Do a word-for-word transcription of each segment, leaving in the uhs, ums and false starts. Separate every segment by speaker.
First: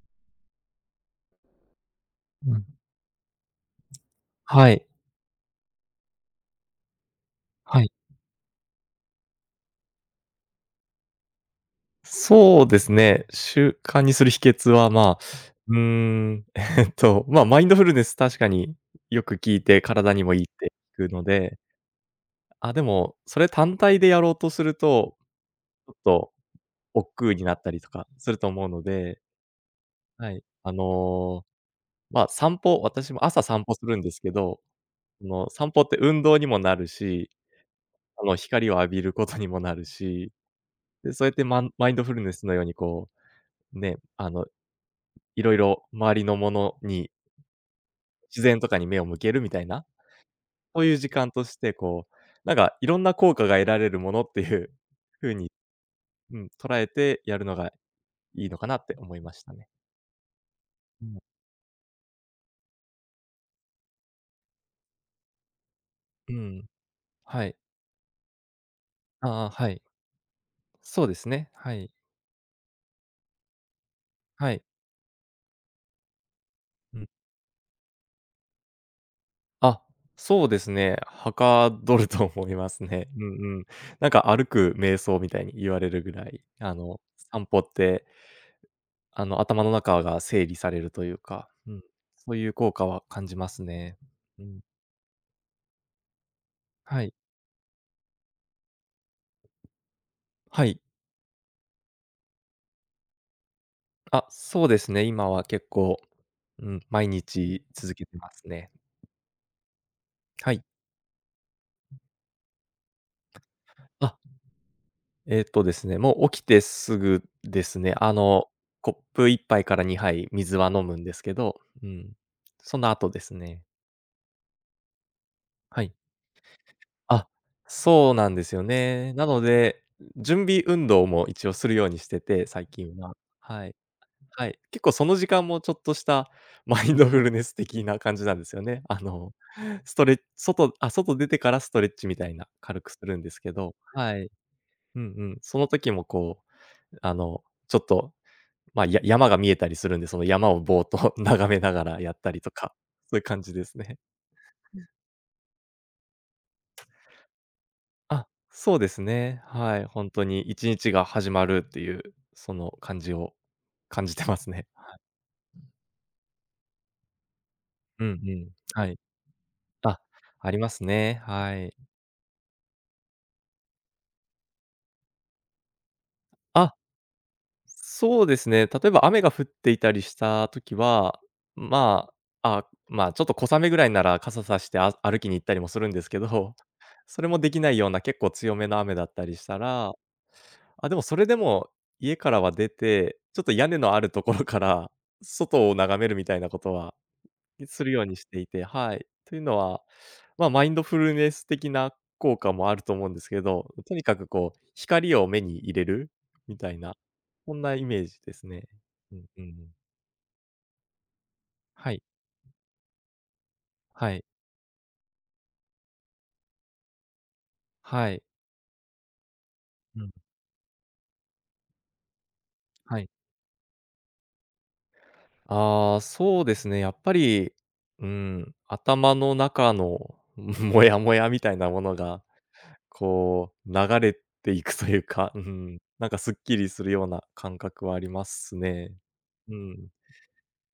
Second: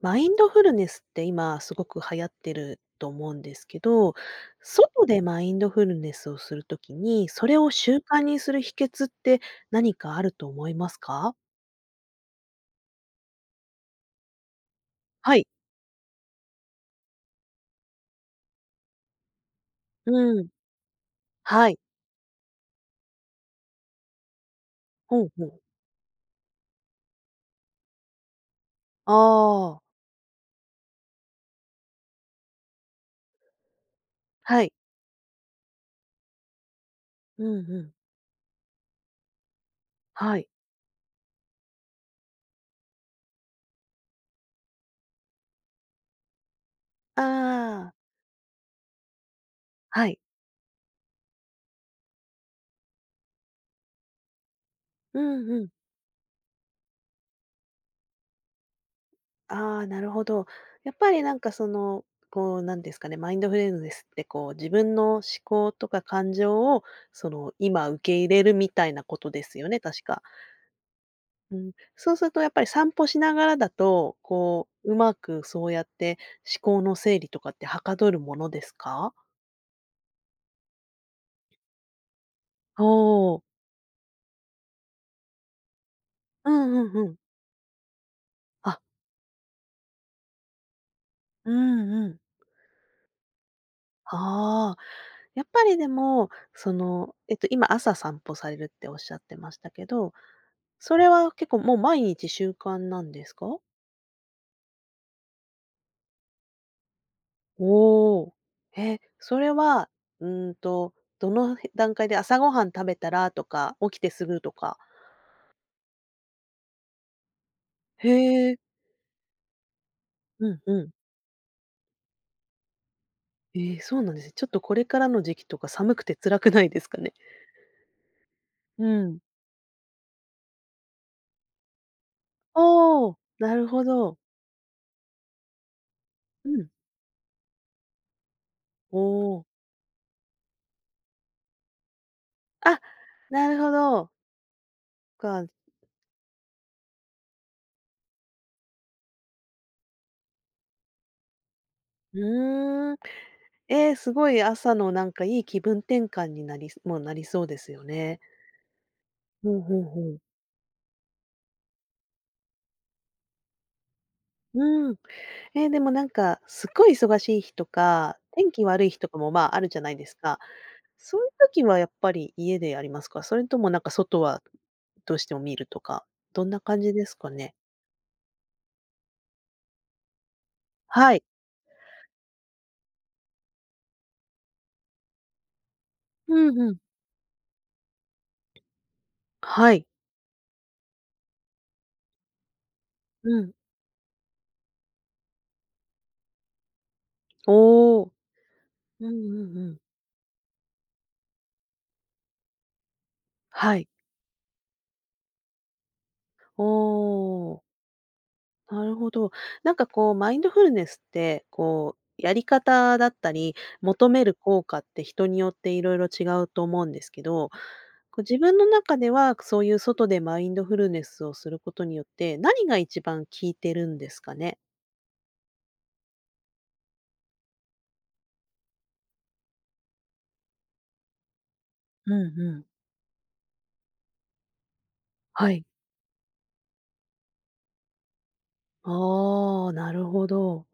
Speaker 1: マインドフルネスって今すごく流行って
Speaker 2: うん。
Speaker 1: ると思うんですけど、
Speaker 2: はい。
Speaker 1: 外でマインドフルネスをするときに、それを
Speaker 2: はい。
Speaker 1: 習慣にする秘訣って何かあると思いますか？
Speaker 2: そうですね。習慣にする秘訣は、まあ、
Speaker 1: はい。
Speaker 2: うーん、えっと、まあ、マインドフルネス確かによく聞いて、体にもい
Speaker 1: う
Speaker 2: いっ
Speaker 1: ん。
Speaker 2: て聞くので、
Speaker 1: はい。
Speaker 2: あ、でも、それ単体でやろうとすると、
Speaker 1: ほうほう。
Speaker 2: ちょっと億劫になったりとかすると思うので、
Speaker 1: ああ、
Speaker 2: はい。あの、まあ、散歩私も朝散歩するんですけど、
Speaker 1: はい。
Speaker 2: あの、散歩って運動にもなるし、
Speaker 1: うんうん。
Speaker 2: あの、光を浴びることにもなるし、
Speaker 1: はい。
Speaker 2: で、そうやってマンマインドフルネスのようにこう、ね、あのいろいろ周りのものに、
Speaker 1: ああ、
Speaker 2: 自然とかに目を向けるみたいな、
Speaker 1: はい。
Speaker 2: そういう時間として、こう、なんかいろんな効果が得られるものっていう
Speaker 1: う
Speaker 2: 風
Speaker 1: ん
Speaker 2: に、
Speaker 1: うん。
Speaker 2: うん、捉えてやるのがいいのかなって思いましたね。
Speaker 1: ああ、なるほど。やっ
Speaker 2: う
Speaker 1: ぱ
Speaker 2: ん。
Speaker 1: りなんかその、こうなんですかね、マインドフルネスってこう自分の思考とか感
Speaker 2: う
Speaker 1: 情
Speaker 2: ん。
Speaker 1: をそ
Speaker 2: は
Speaker 1: の
Speaker 2: い。
Speaker 1: 今受け入れるみたいなことで
Speaker 2: ああ、
Speaker 1: すよ
Speaker 2: は
Speaker 1: ね、
Speaker 2: い。
Speaker 1: 確か。
Speaker 2: そうですね。
Speaker 1: うん。
Speaker 2: はい。
Speaker 1: そうするとやっぱり散歩しながらだと、
Speaker 2: はい。
Speaker 1: こう、うまくそうやって思考の
Speaker 2: うん。
Speaker 1: 整理とかってはかどるものですか？
Speaker 2: あ、そうですね。はかどると思いま
Speaker 1: お
Speaker 2: すね。うん
Speaker 1: おー。
Speaker 2: うん。なんか歩く瞑想みたいに言われるぐらい、
Speaker 1: うん
Speaker 2: あ
Speaker 1: うん
Speaker 2: の、
Speaker 1: うん。
Speaker 2: 散歩って
Speaker 1: あ、
Speaker 2: あの、頭の中が整理されるというか、
Speaker 1: う
Speaker 2: う
Speaker 1: ん
Speaker 2: ん、
Speaker 1: うん。
Speaker 2: そういう効果は感じますね。うん。
Speaker 1: ああ、やっぱりでも、そ
Speaker 2: はい。
Speaker 1: の、えっと、今朝散歩されるっておっしゃってましたけど、
Speaker 2: はい。
Speaker 1: それは結構もう毎日習慣なんですか？
Speaker 2: あ、そうですね、今は結構、うん、毎日続けて
Speaker 1: おお
Speaker 2: ますね。
Speaker 1: ー。え、それは、うー
Speaker 2: は
Speaker 1: ん
Speaker 2: い。
Speaker 1: と、どの段階で朝ごはん食べたらとか、起きて
Speaker 2: あ、
Speaker 1: すぐとか。
Speaker 2: えっとですね、もう起きてすぐですね、
Speaker 1: へ
Speaker 2: あの、
Speaker 1: え、
Speaker 2: コップいっぱいからにはい
Speaker 1: う
Speaker 2: 水
Speaker 1: ん
Speaker 2: は
Speaker 1: う
Speaker 2: 飲
Speaker 1: ん。
Speaker 2: むんですけど、うん、その後です
Speaker 1: え
Speaker 2: ね。
Speaker 1: ーそうなんですね。ちょっとこれからの時期とか
Speaker 2: は
Speaker 1: 寒
Speaker 2: い。
Speaker 1: くて辛くないですかね？
Speaker 2: あ、そうなんですよ
Speaker 1: う
Speaker 2: ね。
Speaker 1: ん。
Speaker 2: なので、準備運動も一応するようにしてて、最近
Speaker 1: お
Speaker 2: は。
Speaker 1: お、なる
Speaker 2: はい。
Speaker 1: ほど。
Speaker 2: はい。結構その時間もちょっとした
Speaker 1: う ん。
Speaker 2: マインドフルネス的な感じなんですよね。
Speaker 1: お
Speaker 2: あの、
Speaker 1: ー
Speaker 2: ストレッ外あ、外出てからストレッチみたいな、
Speaker 1: あ、
Speaker 2: 軽くするんです
Speaker 1: な
Speaker 2: け
Speaker 1: るほ
Speaker 2: ど、
Speaker 1: ど。
Speaker 2: はい。うんうん。
Speaker 1: か。
Speaker 2: その時もこう、あの、ちょっと、ま、や山が見えたりするんで、その山をぼーっと 眺めながらやっ
Speaker 1: う
Speaker 2: たりとか、
Speaker 1: ーん。
Speaker 2: そういう感じです
Speaker 1: ええ、
Speaker 2: ね。
Speaker 1: すごい朝のなんかいい気分転換になりもうなりそうですよね。
Speaker 2: あ、そうですね。
Speaker 1: うんう
Speaker 2: はい。
Speaker 1: ん
Speaker 2: ほん
Speaker 1: うん。
Speaker 2: とにいちにちが始まるっていう、その感じを感じてますね。
Speaker 1: うん。えー、でもなんか、すっごい忙しい日と
Speaker 2: うんう
Speaker 1: か、
Speaker 2: ん。
Speaker 1: 天気悪
Speaker 2: は
Speaker 1: い日
Speaker 2: い。
Speaker 1: とかも、まあ、あるじゃない
Speaker 2: あ、
Speaker 1: ですか。
Speaker 2: あります
Speaker 1: そう
Speaker 2: ね。
Speaker 1: いう
Speaker 2: は
Speaker 1: 時
Speaker 2: い。
Speaker 1: はやっぱり家でやりますか？それともなんか外はどうしても見るとか、どんな
Speaker 2: あ
Speaker 1: 感じですかね？
Speaker 2: そうですね。例えば雨が降っていたりした時
Speaker 1: は
Speaker 2: は、
Speaker 1: い。
Speaker 2: まあ、あ、まあ、ちょっと小雨ぐらいなら傘さして、あ歩きに行ったりもするんですけど、
Speaker 1: う んうん。
Speaker 2: それもできないような結構強めの雨だったりした
Speaker 1: はい。
Speaker 2: ら、あ、でもそれでも家からは出て、
Speaker 1: う
Speaker 2: ちょっ
Speaker 1: ん。
Speaker 2: と屋根のあるところから外を眺めるみたいなことはする
Speaker 1: お
Speaker 2: よう
Speaker 1: お。
Speaker 2: にしていて、は
Speaker 1: うん
Speaker 2: い。
Speaker 1: う
Speaker 2: というの
Speaker 1: んうん。
Speaker 2: は、まあ、マインドフルネス的な効果もあると思うんですけど、
Speaker 1: はい。
Speaker 2: とにかくこう、光を目に入れるみ
Speaker 1: お
Speaker 2: たいな、そん
Speaker 1: お。
Speaker 2: なイメージですね。
Speaker 1: なるほ
Speaker 2: うん
Speaker 1: ど。
Speaker 2: うんう
Speaker 1: な
Speaker 2: ん。
Speaker 1: んかこう、マインドフルネスって、
Speaker 2: は
Speaker 1: こ
Speaker 2: い、
Speaker 1: う、やり方だったり、求
Speaker 2: は
Speaker 1: め
Speaker 2: い、
Speaker 1: る効果って人によっていろいろ違うと思うんですけど、
Speaker 2: は
Speaker 1: こう
Speaker 2: い、
Speaker 1: 自分の中では、そういう
Speaker 2: う
Speaker 1: 外
Speaker 2: ん、
Speaker 1: でマインドフルネスをすることによって、何が
Speaker 2: は
Speaker 1: 一
Speaker 2: い。
Speaker 1: 番効いてるんですかね？
Speaker 2: ああ、そうですね、やっぱり、うん、頭の中の モヤモヤみたいなもの
Speaker 1: うん
Speaker 2: が、
Speaker 1: うん。
Speaker 2: こう流れていくというか、う
Speaker 1: はい。
Speaker 2: ん、なんかすっきりするような感覚はありますね。う
Speaker 1: ああ、
Speaker 2: ん。
Speaker 1: なるほど。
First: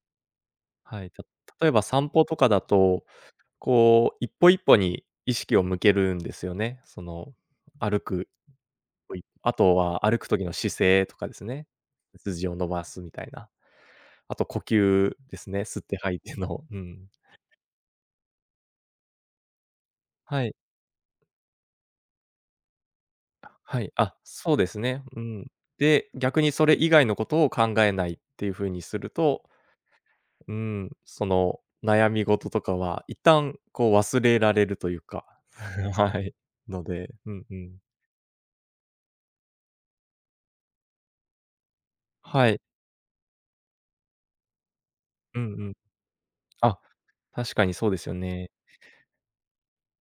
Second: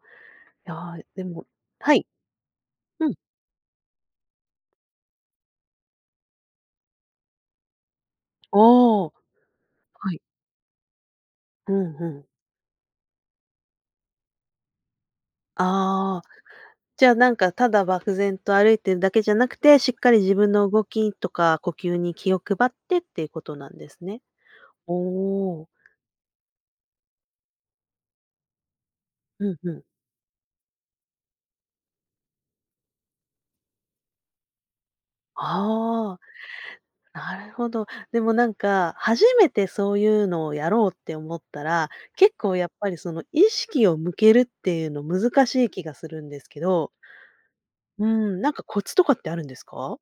Speaker 1: いや
Speaker 2: は
Speaker 1: ー、
Speaker 2: い、
Speaker 1: で
Speaker 2: た
Speaker 1: も
Speaker 2: 例えば
Speaker 1: はい。
Speaker 2: 散歩とかだと、
Speaker 1: うん。
Speaker 2: こう、一歩一歩に意識を向けるんですよね。その、歩く
Speaker 1: あ
Speaker 2: 一
Speaker 1: あ、は
Speaker 2: 歩一歩、あとは歩く
Speaker 1: い。
Speaker 2: 時の姿勢とかですね。
Speaker 1: うんうん。
Speaker 2: 背筋を伸ばすみたいな。あと呼吸ですね、吸って吐い
Speaker 1: ああ。
Speaker 2: ての、う
Speaker 1: じ
Speaker 2: ん。
Speaker 1: ゃあ、なんか、ただ漠然と歩いてるだけじゃなくて、しっかり自
Speaker 2: は
Speaker 1: 分
Speaker 2: い、
Speaker 1: の動きとか呼吸に気を配ってっていうことなん
Speaker 2: は
Speaker 1: で
Speaker 2: い、
Speaker 1: す
Speaker 2: あ、
Speaker 1: ね。
Speaker 2: そうです
Speaker 1: お
Speaker 2: ね、うん。
Speaker 1: お、
Speaker 2: で、逆にそれ以外のことを考えないっていう風にすると、
Speaker 1: うんうん。
Speaker 2: うん、その、悩み事とかは一旦こう忘れられるというか、
Speaker 1: あ
Speaker 2: はい、ので、
Speaker 1: あ、
Speaker 2: う
Speaker 1: な
Speaker 2: ん
Speaker 1: る
Speaker 2: う
Speaker 1: ほ
Speaker 2: ん。
Speaker 1: ど。でもなんか、初めてそういうのをやろうって思ったら、結
Speaker 2: は
Speaker 1: 構
Speaker 2: い。
Speaker 1: やっぱりその意識を向けるっていうの
Speaker 2: うん
Speaker 1: 難
Speaker 2: う
Speaker 1: しい
Speaker 2: ん。
Speaker 1: 気がするんですけ
Speaker 2: あ、
Speaker 1: ど、
Speaker 2: 確かにそうで
Speaker 1: う
Speaker 2: すよ
Speaker 1: ん、な
Speaker 2: ね。
Speaker 1: んかコツとかってあるんですか？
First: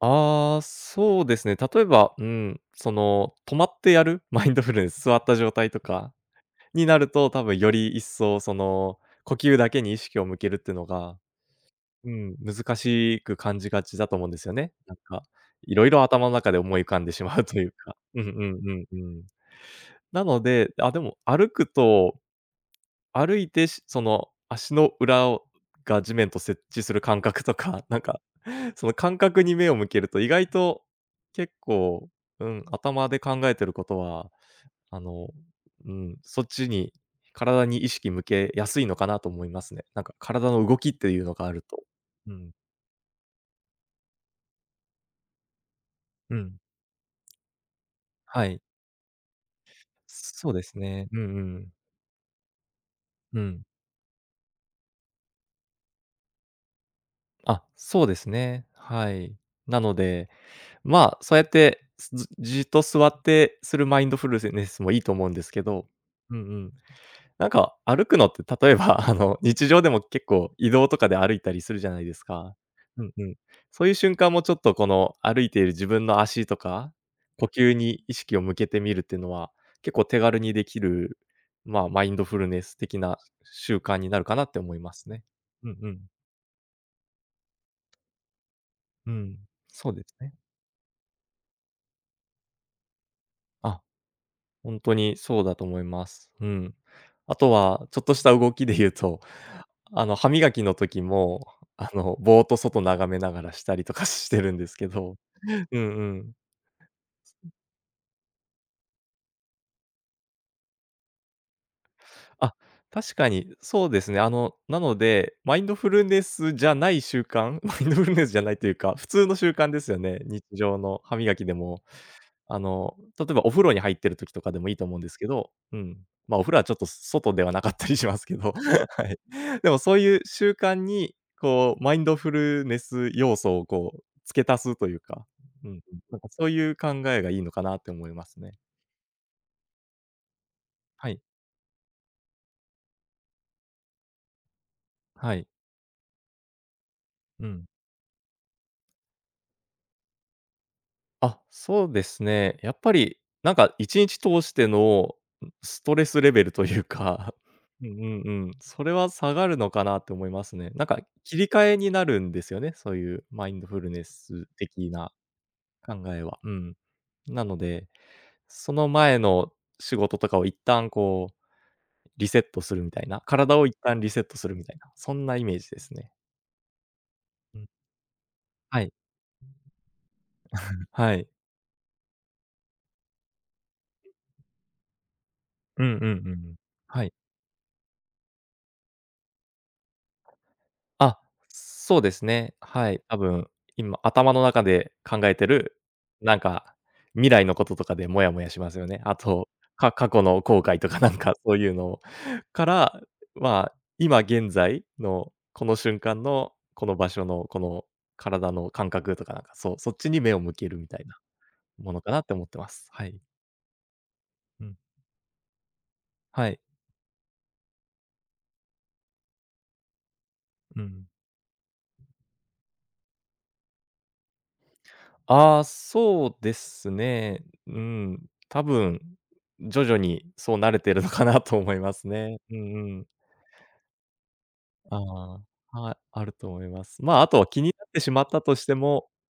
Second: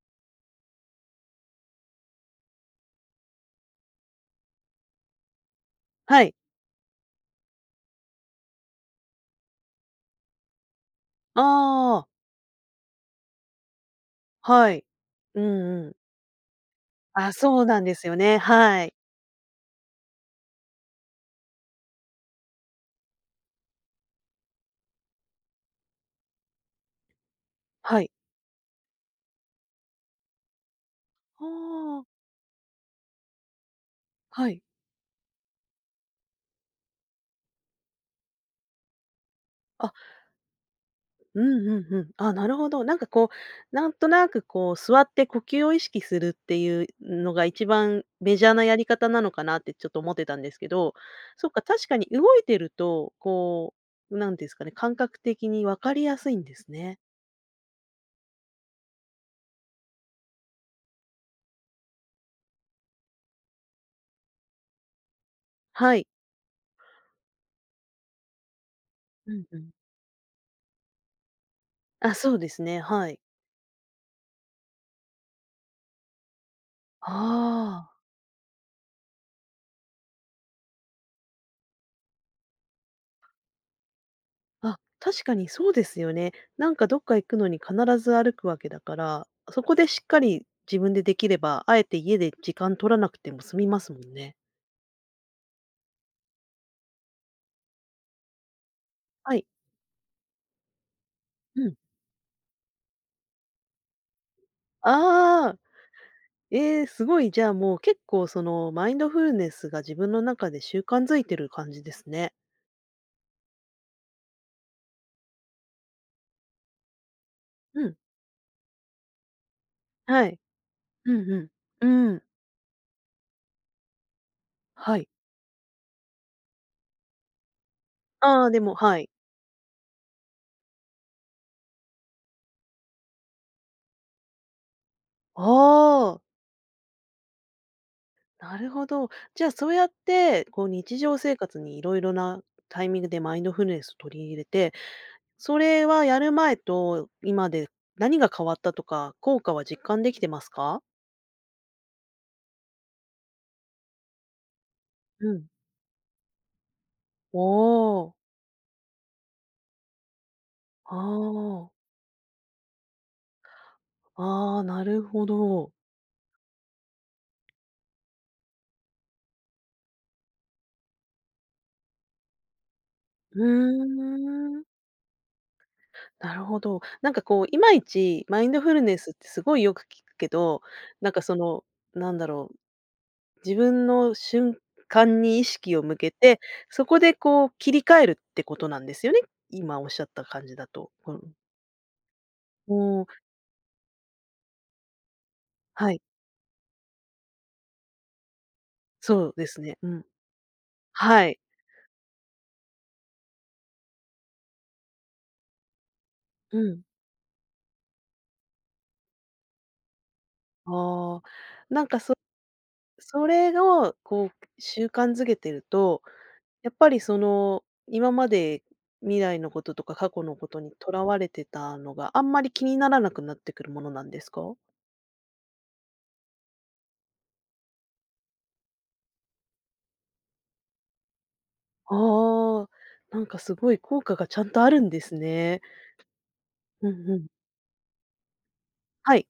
Speaker 2: ああ、そうですね。例えば、うん、その、止まってやる マインドフルネス、座った状態とか
Speaker 1: はい。
Speaker 2: になると、多分より一層その、呼吸だけに意識を向けるっていうのが、
Speaker 1: ああ、
Speaker 2: うん、難しく感じがちだと思うんですよ
Speaker 1: は
Speaker 2: ね。
Speaker 1: い。
Speaker 2: なんか、
Speaker 1: うん
Speaker 2: いろ
Speaker 1: う
Speaker 2: い
Speaker 1: ん。
Speaker 2: ろ頭の中で思い浮かんでし
Speaker 1: あ、
Speaker 2: まうと
Speaker 1: そ
Speaker 2: い
Speaker 1: う
Speaker 2: う
Speaker 1: なんで
Speaker 2: か。
Speaker 1: すよ
Speaker 2: うんう
Speaker 1: ね。は
Speaker 2: ん
Speaker 1: い。
Speaker 2: うんうん。なので、あ、でも歩くと歩いて、しその、足の裏をが地面と接地する感覚とか、な
Speaker 1: は
Speaker 2: ん
Speaker 1: い。
Speaker 2: か、その感覚に目を向けると、意外と
Speaker 1: あ
Speaker 2: 結
Speaker 1: あ、
Speaker 2: 構、うん、頭で考えてることは、
Speaker 1: はい。
Speaker 2: あの、うん、そっちに体に意識向けやすいのかなと思いますね。
Speaker 1: あ、
Speaker 2: なんか体の動きっていうの
Speaker 1: う
Speaker 2: がある
Speaker 1: んう
Speaker 2: と。
Speaker 1: んうん。
Speaker 2: う
Speaker 1: あ、な
Speaker 2: ん、
Speaker 1: るほど。なんかこう、なんとなくこう座って呼吸を意識す
Speaker 2: う
Speaker 1: るって
Speaker 2: ん、
Speaker 1: いうのが一番メジ
Speaker 2: は
Speaker 1: ャー
Speaker 2: い。
Speaker 1: なやり方なのかなってちょっと思ってたんで
Speaker 2: そう
Speaker 1: す
Speaker 2: で
Speaker 1: け
Speaker 2: す
Speaker 1: ど、
Speaker 2: ね。うんう
Speaker 1: そっか、
Speaker 2: ん。
Speaker 1: 確かに動いてると、
Speaker 2: うん。
Speaker 1: こう、なんていうんですかね、感覚的に分かりやすいんですね。
Speaker 2: あ、そうですね。はい。なのでまあ、そうやって、ずじっと座ってするマインドフルネスもいいと思うんですけど、
Speaker 1: はい。
Speaker 2: うんうん。なんか歩くのって、例えば、あ
Speaker 1: う
Speaker 2: の、
Speaker 1: んう
Speaker 2: 日
Speaker 1: ん。
Speaker 2: 常でも結構移動とかで歩いたりするじゃない
Speaker 1: あ、
Speaker 2: です
Speaker 1: そうで
Speaker 2: か。
Speaker 1: すね、
Speaker 2: う
Speaker 1: は
Speaker 2: ん
Speaker 1: い。
Speaker 2: うん。そういう瞬間もちょっとこの歩いている自分の足とか、呼吸
Speaker 1: あ
Speaker 2: に意識を向けてみるっていうのは、結構手軽にできる、まあ、マインドフルネス的な習慣になるかなって
Speaker 1: あ、
Speaker 2: 思
Speaker 1: あ、
Speaker 2: います
Speaker 1: 確
Speaker 2: ね。
Speaker 1: かに
Speaker 2: う
Speaker 1: そう
Speaker 2: ん
Speaker 1: で
Speaker 2: う
Speaker 1: す
Speaker 2: ん。
Speaker 1: よね。なんかどっか行くのに必ず歩くわけだか
Speaker 2: う
Speaker 1: ら、
Speaker 2: ん。
Speaker 1: そこで
Speaker 2: そう
Speaker 1: し
Speaker 2: で
Speaker 1: っ
Speaker 2: す
Speaker 1: か
Speaker 2: ね。
Speaker 1: り自分でできれば、あえて家で時間取らなくても済みま
Speaker 2: あ
Speaker 1: すもんね。
Speaker 2: 本当にそうだと思います。うん。あとは、ちょっとした動きで言うと、
Speaker 1: はい。
Speaker 2: あの、歯磨きの時も、
Speaker 1: うん。
Speaker 2: あの、ぼーっと外眺めながらしたりとか してるんですけど。
Speaker 1: ああ、
Speaker 2: うんうん。
Speaker 1: ええ、すごい、じゃあ、もう結構その、マインドフルネスが自分の中で習慣づいてる感じですね。
Speaker 2: あ、確かにそうですね。あの、なので、マインドフルネスじゃない習慣 マ
Speaker 1: う
Speaker 2: イン
Speaker 1: ん、
Speaker 2: ドフルネスじゃないというか、普通の習慣ですよね、
Speaker 1: はい。
Speaker 2: 日常の。
Speaker 1: う
Speaker 2: 歯
Speaker 1: ん
Speaker 2: 磨
Speaker 1: う
Speaker 2: き
Speaker 1: ん。
Speaker 2: でも
Speaker 1: うーん、
Speaker 2: あの、例えばお風呂に入ってる時とかでもいいと思
Speaker 1: は
Speaker 2: うん
Speaker 1: い。
Speaker 2: ですけど、うん。まあ、お風呂はちょっと外ではなかったりしますけ
Speaker 1: ああ、
Speaker 2: ど、
Speaker 1: でもは
Speaker 2: は
Speaker 1: い。
Speaker 2: い。でもそういう習慣に、こうマインドフルネス要素をこう付け足すというか、
Speaker 1: あ
Speaker 2: うんうん、な
Speaker 1: あ、
Speaker 2: んかそういう考えがいいのかなって思いますね。
Speaker 1: なるほど。じゃあ、そうやって、こう、日
Speaker 2: は
Speaker 1: 常
Speaker 2: い。
Speaker 1: 生活にいろいろなタイミングでマインドフルネスを取り入れて、
Speaker 2: はい。
Speaker 1: それはやる前と
Speaker 2: う
Speaker 1: 今
Speaker 2: ん。
Speaker 1: で何が変わったとか、効果は実感できてますか？
Speaker 2: あ、そうですね。やっぱり、なんかいちにち通しての、
Speaker 1: うん。
Speaker 2: ん、ストレスレベルというか、
Speaker 1: お
Speaker 2: うんう
Speaker 1: お、
Speaker 2: んうん、それは下がるのかなって思いますね。なん
Speaker 1: あ
Speaker 2: か切り替え
Speaker 1: あ。
Speaker 2: になるんですよね、そういうマインドフルネス
Speaker 1: ああ、な
Speaker 2: 的
Speaker 1: る
Speaker 2: な
Speaker 1: ほど。
Speaker 2: 考えは。うん。なので、その前の仕事とかを一旦こうリセットするみたいな、
Speaker 1: う
Speaker 2: 体を一旦リセットす
Speaker 1: ー
Speaker 2: るみ
Speaker 1: ん、
Speaker 2: たいな、そんなイメージですね。
Speaker 1: なるほど。なんかこう、い
Speaker 2: うん。
Speaker 1: まいちマインドフ
Speaker 2: は
Speaker 1: ル
Speaker 2: い。
Speaker 1: ネスってすごいよく聞くけど、なん
Speaker 2: は
Speaker 1: か
Speaker 2: い。
Speaker 1: その、なんだろう、自分の瞬間に意識を
Speaker 2: う
Speaker 1: 向
Speaker 2: んうんうん
Speaker 1: け
Speaker 2: う
Speaker 1: て、
Speaker 2: ん。
Speaker 1: そこ
Speaker 2: はい。
Speaker 1: でこう切り替えるってことなんですよね？今おっしゃった感じだと。う
Speaker 2: あ、
Speaker 1: ん。
Speaker 2: そうですね。
Speaker 1: お
Speaker 2: はい、多
Speaker 1: ー
Speaker 2: 分、今、頭の中で考えてる、
Speaker 1: はい、
Speaker 2: なんか、未来のこととかでモヤモヤしますよね。あ
Speaker 1: そうで
Speaker 2: と、
Speaker 1: すね。う
Speaker 2: か
Speaker 1: ん。
Speaker 2: 過去の後悔とか なん
Speaker 1: は
Speaker 2: か
Speaker 1: い。
Speaker 2: そういうの から、まあ、今現在のこの瞬間の、
Speaker 1: うん。
Speaker 2: この場所の、この体の感覚とかなんか、そう、そっちに目を向けるみたいな
Speaker 1: ああ、なん
Speaker 2: も
Speaker 1: か
Speaker 2: のか
Speaker 1: そ
Speaker 2: なって思ってます。はい。
Speaker 1: それをこう
Speaker 2: うん。
Speaker 1: 習慣づけてると
Speaker 2: はい。
Speaker 1: やっぱりその、今まで未来のこととか過去のことに
Speaker 2: う
Speaker 1: とら
Speaker 2: ん。
Speaker 1: われてたのが、あんまり気にならなくなってくるものなんですか？
Speaker 2: ああ、そうですね。うん、多分、徐々にそうなれてるのかなと思いますね。う
Speaker 1: ああ、
Speaker 2: んうん。
Speaker 1: なんかすごい効果がちゃんとあるんです
Speaker 2: あ
Speaker 1: ね。
Speaker 2: あ、はい、あると思いま
Speaker 1: う
Speaker 2: す。
Speaker 1: んう
Speaker 2: まあ、
Speaker 1: ん。
Speaker 2: あとは気になってしまったとしても、
Speaker 1: はい。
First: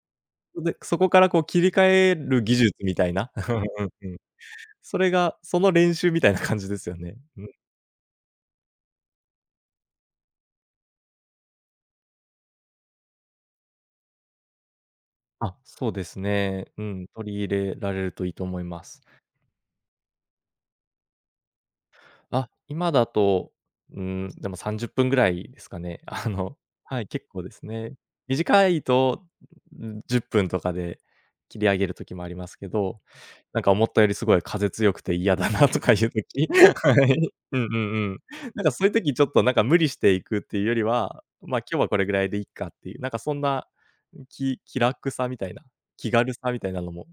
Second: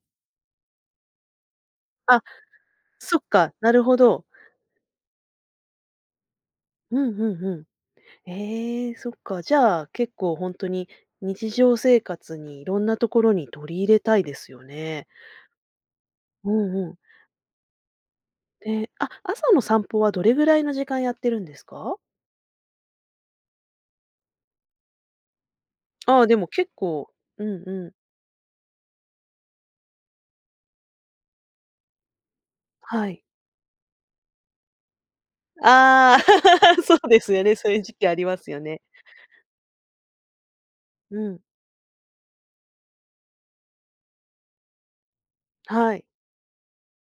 Speaker 2: そで、そこからこう切り替え
Speaker 1: あ、
Speaker 2: る技術みたい
Speaker 1: そっ
Speaker 2: な、
Speaker 1: か、
Speaker 2: うんう
Speaker 1: なる
Speaker 2: ん
Speaker 1: ほ
Speaker 2: うん。
Speaker 1: ど。
Speaker 2: それが、その練習みたいな感じですよ
Speaker 1: うん
Speaker 2: ね。
Speaker 1: う
Speaker 2: う
Speaker 1: ん
Speaker 2: ん。
Speaker 1: うん。ええ、そっか、じゃあ、結構本当に日常生活にいろんなところに取り入れたいですよね。
Speaker 2: あ、そうです
Speaker 1: う
Speaker 2: ね。
Speaker 1: ん
Speaker 2: う
Speaker 1: うん。
Speaker 2: ん、取り入れられるといいと思いま
Speaker 1: で、
Speaker 2: す。
Speaker 1: あ、朝の散歩はどれぐらいの時間やってるんですか？
Speaker 2: あ、今だと、うん、でもさんじゅっぷんぐらいですかね。
Speaker 1: ああ、
Speaker 2: あ
Speaker 1: でも
Speaker 2: の、
Speaker 1: 結
Speaker 2: はい、
Speaker 1: 構
Speaker 2: 結構
Speaker 1: う
Speaker 2: で
Speaker 1: ん
Speaker 2: す
Speaker 1: うん。
Speaker 2: ね。短いと、うじゅっぷんとかで切り上げる時もありますけど、
Speaker 1: はい。
Speaker 2: なんか思ったよりすごい風強くて嫌だなとかいう
Speaker 1: ああ、
Speaker 2: 時。 は
Speaker 1: そうです
Speaker 2: い。
Speaker 1: よね。
Speaker 2: うん
Speaker 1: そうい
Speaker 2: う
Speaker 1: う
Speaker 2: ん
Speaker 1: 時期
Speaker 2: う
Speaker 1: あ
Speaker 2: ん。
Speaker 1: りますよ
Speaker 2: なんか
Speaker 1: ね。
Speaker 2: そういう時ちょっとなんか無理していくっていうより
Speaker 1: う
Speaker 2: は、
Speaker 1: ん。
Speaker 2: ま、今日はこれぐらいでいいかっていう、なんかそんな、き気楽さみたいな、
Speaker 1: はい。
Speaker 2: 気軽さみたいなのも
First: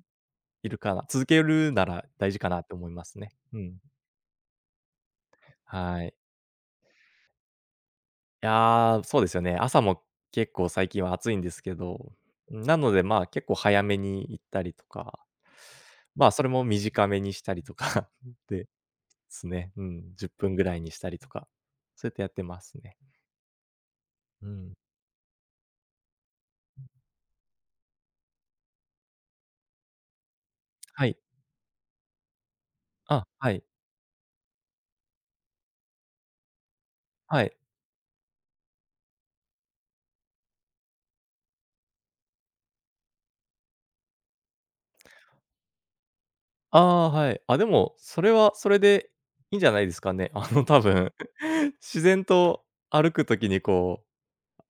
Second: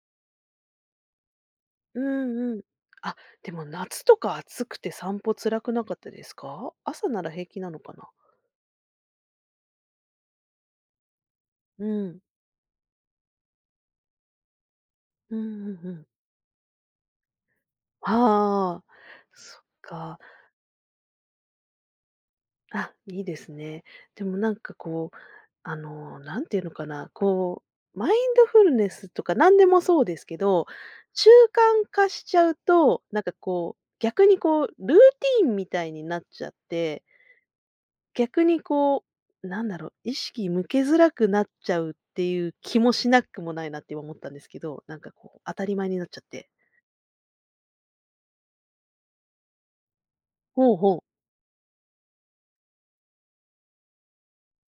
Speaker 2: いるかな、続けるな
Speaker 1: う
Speaker 2: ら大事か
Speaker 1: んう
Speaker 2: な
Speaker 1: ん。
Speaker 2: って思いま
Speaker 1: あ、
Speaker 2: すね。
Speaker 1: で
Speaker 2: う
Speaker 1: も
Speaker 2: ん。
Speaker 1: 夏とか暑くて散歩辛くなかっ
Speaker 2: は
Speaker 1: た
Speaker 2: い。
Speaker 1: ですか？朝なら平気なのかな？
Speaker 2: いやー、そうですよね。朝も結構最近は暑いんですけ
Speaker 1: う
Speaker 2: ど、
Speaker 1: ん。
Speaker 2: なので、まあ、結構早めに行ったりとか、
Speaker 1: うんうんうん。
Speaker 2: まあ、それも短めにしたりとか。 で
Speaker 1: ああ、
Speaker 2: す
Speaker 1: そっ
Speaker 2: ね。うん、
Speaker 1: か。
Speaker 2: じゅっぷんぐらいにしたりとか、そうやってやってます
Speaker 1: あ、
Speaker 2: ね。
Speaker 1: いいですね。でも
Speaker 2: う
Speaker 1: なんか
Speaker 2: ん。
Speaker 1: こう、あの、なんていうのかな、こう、マインドフルネスとか何でもそうですけど、
Speaker 2: はい。
Speaker 1: 習慣化しちゃうと、なん
Speaker 2: あ、
Speaker 1: か
Speaker 2: はい。
Speaker 1: こう、逆にこう、ルーティンみたいになっちゃって、
Speaker 2: はい。
Speaker 1: 逆にこう、なんだろう、意識向けづらくなっちゃうっていう気もしなくもないなって今思ったんですけど、なんかこう、当たり前になっちゃって。
Speaker 2: ああ、はい。あ、でも、それはそれでいいんじゃないですかね。あの、
Speaker 1: ほう
Speaker 2: 多
Speaker 1: ほう。
Speaker 2: 分 自然と歩くときにこ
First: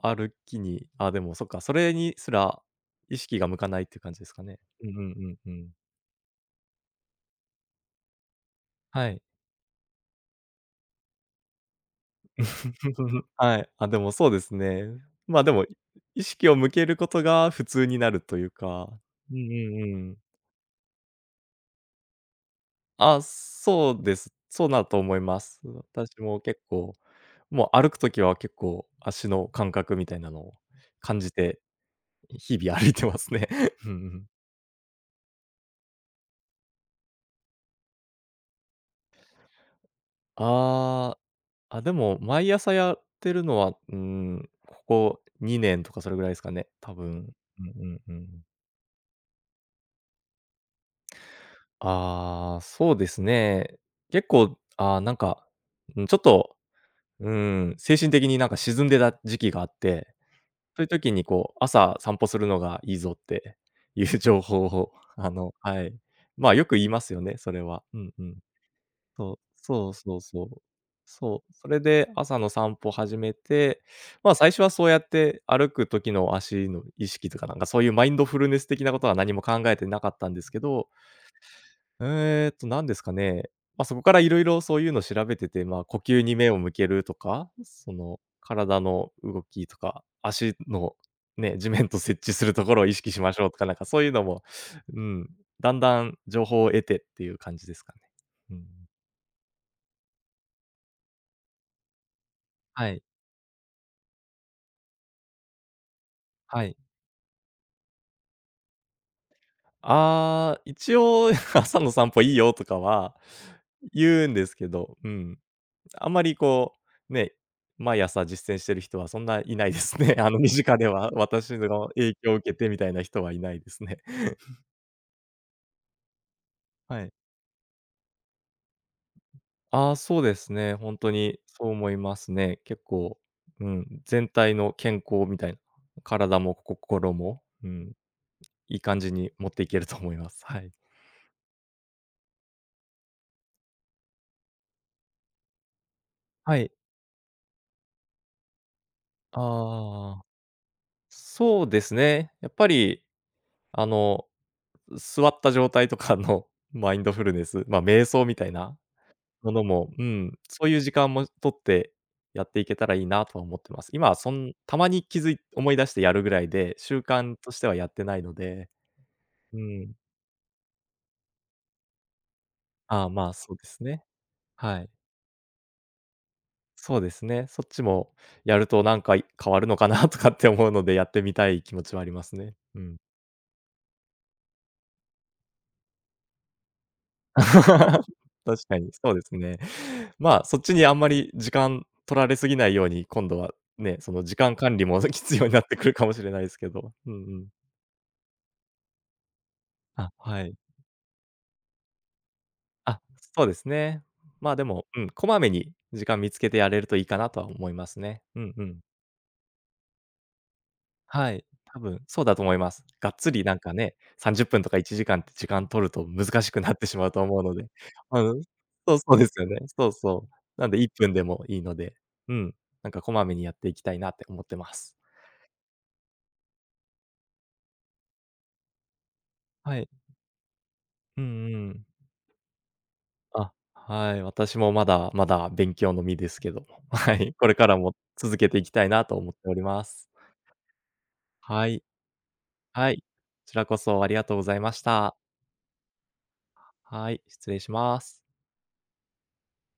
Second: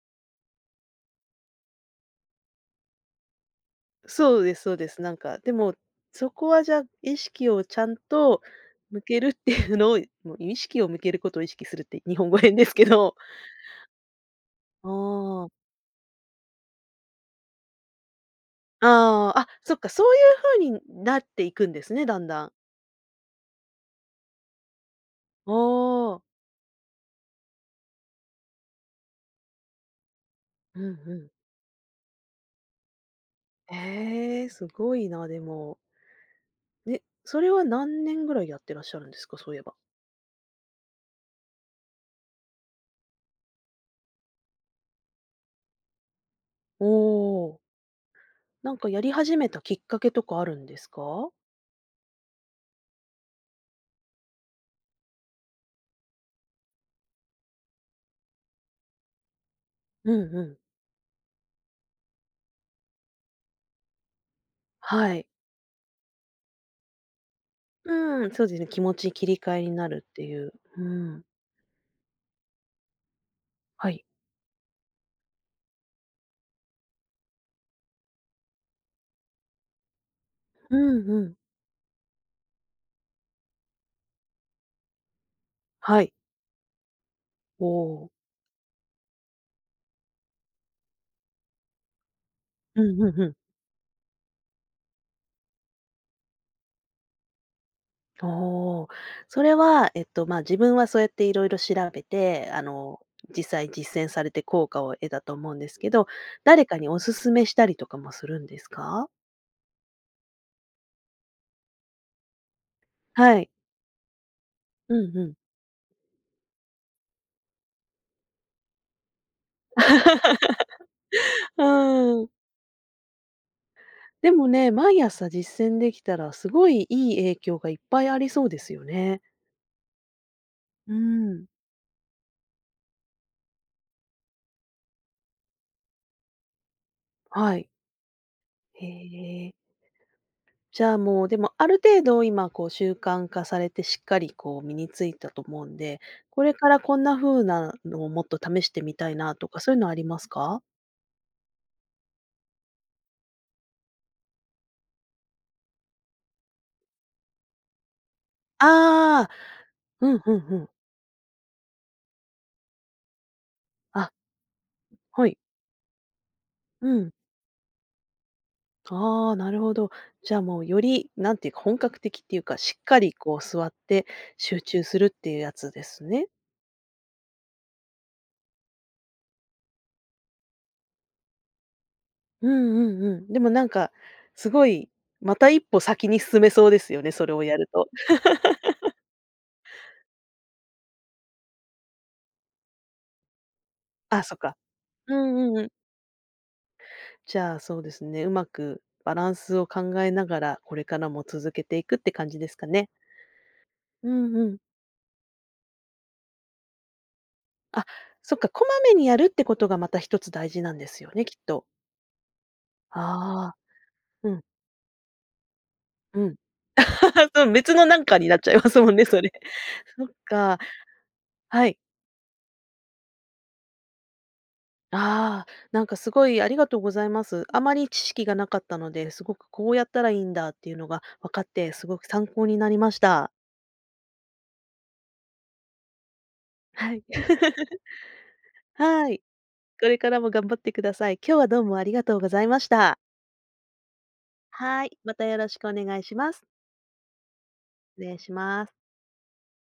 Speaker 2: う歩きに、あ、でもそっか、それにすら意識が向かないっていう感じです
Speaker 1: そ
Speaker 2: か
Speaker 1: うで
Speaker 2: ね？
Speaker 1: すそう
Speaker 2: う
Speaker 1: で
Speaker 2: んうん
Speaker 1: す。なん
Speaker 2: うん
Speaker 1: か、
Speaker 2: う
Speaker 1: で
Speaker 2: ん。
Speaker 1: も、そこはじゃあ、意識をちゃんと向
Speaker 2: は
Speaker 1: け
Speaker 2: い。
Speaker 1: るっていうのを、もう意識を向けることを意識するって日本語変ですけど。
Speaker 2: はい、あ、でもそうですね。
Speaker 1: あ
Speaker 2: ま、
Speaker 1: あ、
Speaker 2: でも、い意識を向けることが普通になるというか。
Speaker 1: あ
Speaker 2: うん
Speaker 1: あ、
Speaker 2: うん
Speaker 1: あ、そっか、
Speaker 2: う
Speaker 1: そう
Speaker 2: ん。
Speaker 1: いう風になっていくんですね、だんだん。
Speaker 2: あ、そうです。そうだと思いま
Speaker 1: あ
Speaker 2: す。私
Speaker 1: あ、
Speaker 2: も結構、もう歩くときは結構足の感覚みたいなのを
Speaker 1: うんう
Speaker 2: 感
Speaker 1: ん。
Speaker 2: じて、日々歩いてますね。うんうん。
Speaker 1: ええ、すごいな、でも。え、それは何年ぐらいやってらっしゃるんですか？そういえば。
Speaker 2: ああ、あ、でも、毎朝やってるのは、うーん、ここにねんとかそれぐらいですかね、
Speaker 1: お
Speaker 2: 多分。
Speaker 1: お、
Speaker 2: うんうんうん。
Speaker 1: なんかやり始めたきっかけとかあるんですか？
Speaker 2: ああ、そうですね。結構、ああ、なんか、うん、ちょっと、うーん、精神的になんか沈んでた時期があって、
Speaker 1: うんうん。
Speaker 2: そういう時にこう、朝散歩するのがいいぞっていう情報を、
Speaker 1: はい。
Speaker 2: あの、はい。まあ、よく言いますよね、それは。うんう
Speaker 1: うん、
Speaker 2: ん。
Speaker 1: そうですね、気持ち切
Speaker 2: そ
Speaker 1: り
Speaker 2: う、
Speaker 1: 替えにな
Speaker 2: そう
Speaker 1: るっ
Speaker 2: そう
Speaker 1: てい
Speaker 2: そ
Speaker 1: う。
Speaker 2: う。
Speaker 1: うん。
Speaker 2: そう、それで朝の散歩始めて、
Speaker 1: はい。
Speaker 2: ま、最初はそうやって歩く時の足の意識とか、なんかそういうマインドフルネス的なことは何も考えてなかったんですけ
Speaker 1: う
Speaker 2: ど、
Speaker 1: んうん。
Speaker 2: えっと何ですかね、ま、そこからいろいろそういうの調べてて、ま、呼
Speaker 1: はい。
Speaker 2: 吸に目を向けるとか、
Speaker 1: お
Speaker 2: そ
Speaker 1: お。
Speaker 2: の体の動きとか、足のね、地面と接地するとこ
Speaker 1: う
Speaker 2: ろを意
Speaker 1: んう
Speaker 2: 識
Speaker 1: ん
Speaker 2: し
Speaker 1: う
Speaker 2: ま
Speaker 1: ん。
Speaker 2: しょうとか、なんかそういうのも、うん、だんだん情報を得てっていう感じですかね。うん。
Speaker 1: おお。それは、えっと、まあ、自分はそうやっていろいろ調べて、あ
Speaker 2: は
Speaker 1: の、
Speaker 2: い、
Speaker 1: 実際実践されて効果を得たと思うんですけど、
Speaker 2: は
Speaker 1: 誰か
Speaker 2: い。
Speaker 1: におすすめしたりとかもするんですか？
Speaker 2: ああ、一応 朝の散歩いいよとかは
Speaker 1: はい。
Speaker 2: 言うんですけ
Speaker 1: う
Speaker 2: ど、う
Speaker 1: んうん。
Speaker 2: ん。あんまりこう、ね、毎朝実践してる人はそんないないですね。あの、身近では、私
Speaker 1: う
Speaker 2: の影
Speaker 1: ん。
Speaker 2: 響を受けてみたいな人はいないですね。
Speaker 1: でも ね、毎朝実践できたらすごい
Speaker 2: は
Speaker 1: い
Speaker 2: い。
Speaker 1: い影響がいっぱいありそうですよね。
Speaker 2: ああ、そうですね。
Speaker 1: う
Speaker 2: 本当に
Speaker 1: ん。
Speaker 2: そう思いますね。結構、うん、全体の健康みたいな、体も心も、
Speaker 1: は
Speaker 2: う
Speaker 1: い。
Speaker 2: ん、いい
Speaker 1: へ
Speaker 2: 感じに持っ
Speaker 1: え。
Speaker 2: ていけると思います。はい。
Speaker 1: じゃあもう、でもある程度今こう習慣化されてしっかりこう身についたと思うんで、これ
Speaker 2: は
Speaker 1: か
Speaker 2: い。
Speaker 1: らこんな風なのをもっと試してみたいなとかそういうのありま
Speaker 2: ああ、
Speaker 1: すか？
Speaker 2: そうですね。やっぱりあの、座った状態とかの マインドフルネス、まあ、瞑想みたいな
Speaker 1: ああ、
Speaker 2: ものも、う
Speaker 1: うんうん
Speaker 2: ん、
Speaker 1: う
Speaker 2: そ
Speaker 1: ん。
Speaker 2: ういう時間も取ってやっていけたらいいなとは思ってます。
Speaker 1: あ、
Speaker 2: 今はそん、たまに気
Speaker 1: は
Speaker 2: づ
Speaker 1: い。
Speaker 2: い思い出してやるぐらいで、
Speaker 1: う
Speaker 2: 習
Speaker 1: ん。
Speaker 2: 慣としてはやってないので、
Speaker 1: ああ、なる
Speaker 2: う
Speaker 1: ほど。
Speaker 2: ん。
Speaker 1: じゃあもうより、なんていうか、本格的っていうか、しっか
Speaker 2: ああ、
Speaker 1: り
Speaker 2: まあ、
Speaker 1: こう
Speaker 2: そう
Speaker 1: 座
Speaker 2: で
Speaker 1: っ
Speaker 2: すね。
Speaker 1: て集
Speaker 2: は
Speaker 1: 中
Speaker 2: い。
Speaker 1: するっていうやつですね。
Speaker 2: そうですね。そっちもやるとなんかい変わるのかなとかって思うので、やってみたい気持ちはあります
Speaker 1: うん
Speaker 2: ね。うん。
Speaker 1: うんうん。でもなんか、すごい、また一歩先に進めそうですよね、それをやると。
Speaker 2: 確かに、そうですね。まあ、そっちにあんまり時間取られすぎないように、今度はね、そ
Speaker 1: あ、
Speaker 2: の
Speaker 1: そ
Speaker 2: 時
Speaker 1: っか。
Speaker 2: 間管理も
Speaker 1: うん
Speaker 2: 必要
Speaker 1: う
Speaker 2: に
Speaker 1: ん
Speaker 2: な
Speaker 1: う
Speaker 2: っ
Speaker 1: ん。
Speaker 2: てくるかもしれないですけど。うんう
Speaker 1: じ
Speaker 2: ん。
Speaker 1: ゃあ、そうですね、うまくバランスを考え
Speaker 2: あ、
Speaker 1: なが
Speaker 2: はい。
Speaker 1: ら、これからも続けていくって感じですかね。
Speaker 2: あ、そうですね。
Speaker 1: うんう
Speaker 2: まあ、
Speaker 1: ん。
Speaker 2: でも、うん、こまめに時間見つけてやれるといいかなとは思い
Speaker 1: あ、
Speaker 2: ますね。
Speaker 1: そっ
Speaker 2: う
Speaker 1: か、
Speaker 2: ん
Speaker 1: こ
Speaker 2: う
Speaker 1: ま
Speaker 2: ん。
Speaker 1: めにやるってことがまた一つ大事なんですよね、
Speaker 2: は
Speaker 1: きっ
Speaker 2: い、
Speaker 1: と。
Speaker 2: 多分そうだと思います。がっつり
Speaker 1: ああ、
Speaker 2: なんかね、
Speaker 1: うん、
Speaker 2: さんじゅっぷんとかいちじかんって時間取ると
Speaker 1: うん。
Speaker 2: 難しくなってしまうと 思う
Speaker 1: そう、
Speaker 2: ので。
Speaker 1: 別のなん かに
Speaker 2: う
Speaker 1: なっ
Speaker 2: ん。
Speaker 1: ちゃいますもん
Speaker 2: そう
Speaker 1: ね、
Speaker 2: そう
Speaker 1: そ
Speaker 2: で
Speaker 1: れ。
Speaker 2: すよ ね。そう
Speaker 1: そっ
Speaker 2: そ
Speaker 1: か、
Speaker 2: う。なんでいっぷんでもいい
Speaker 1: は
Speaker 2: の
Speaker 1: い。
Speaker 2: で、うん、なんかこまめにやっていきたいなって思ってます。
Speaker 1: ああ、なんかすごいありがとうございます。あまり知識がなかったので、すごくこう
Speaker 2: は
Speaker 1: やっ
Speaker 2: い。
Speaker 1: たらいいんだっていうのが
Speaker 2: うん
Speaker 1: 分かっ
Speaker 2: う
Speaker 1: て、す
Speaker 2: ん。
Speaker 1: ごく参考になりました。
Speaker 2: あ、はい、私もまだまだ勉強の身ですけども、
Speaker 1: はい。
Speaker 2: はい、これから も続けていきたいな
Speaker 1: は
Speaker 2: と
Speaker 1: い。
Speaker 2: 思っておりま
Speaker 1: これか
Speaker 2: す。
Speaker 1: らも頑張ってください。今日はどう
Speaker 2: は
Speaker 1: もあ
Speaker 2: い、
Speaker 1: りがとうございまし
Speaker 2: はい。
Speaker 1: た。
Speaker 2: こちらこそありがとうございまし
Speaker 1: はい。ま
Speaker 2: た。
Speaker 1: たよろしくお願いします。
Speaker 2: はい、失礼し
Speaker 1: 失
Speaker 2: ま
Speaker 1: 礼
Speaker 2: す。
Speaker 1: します。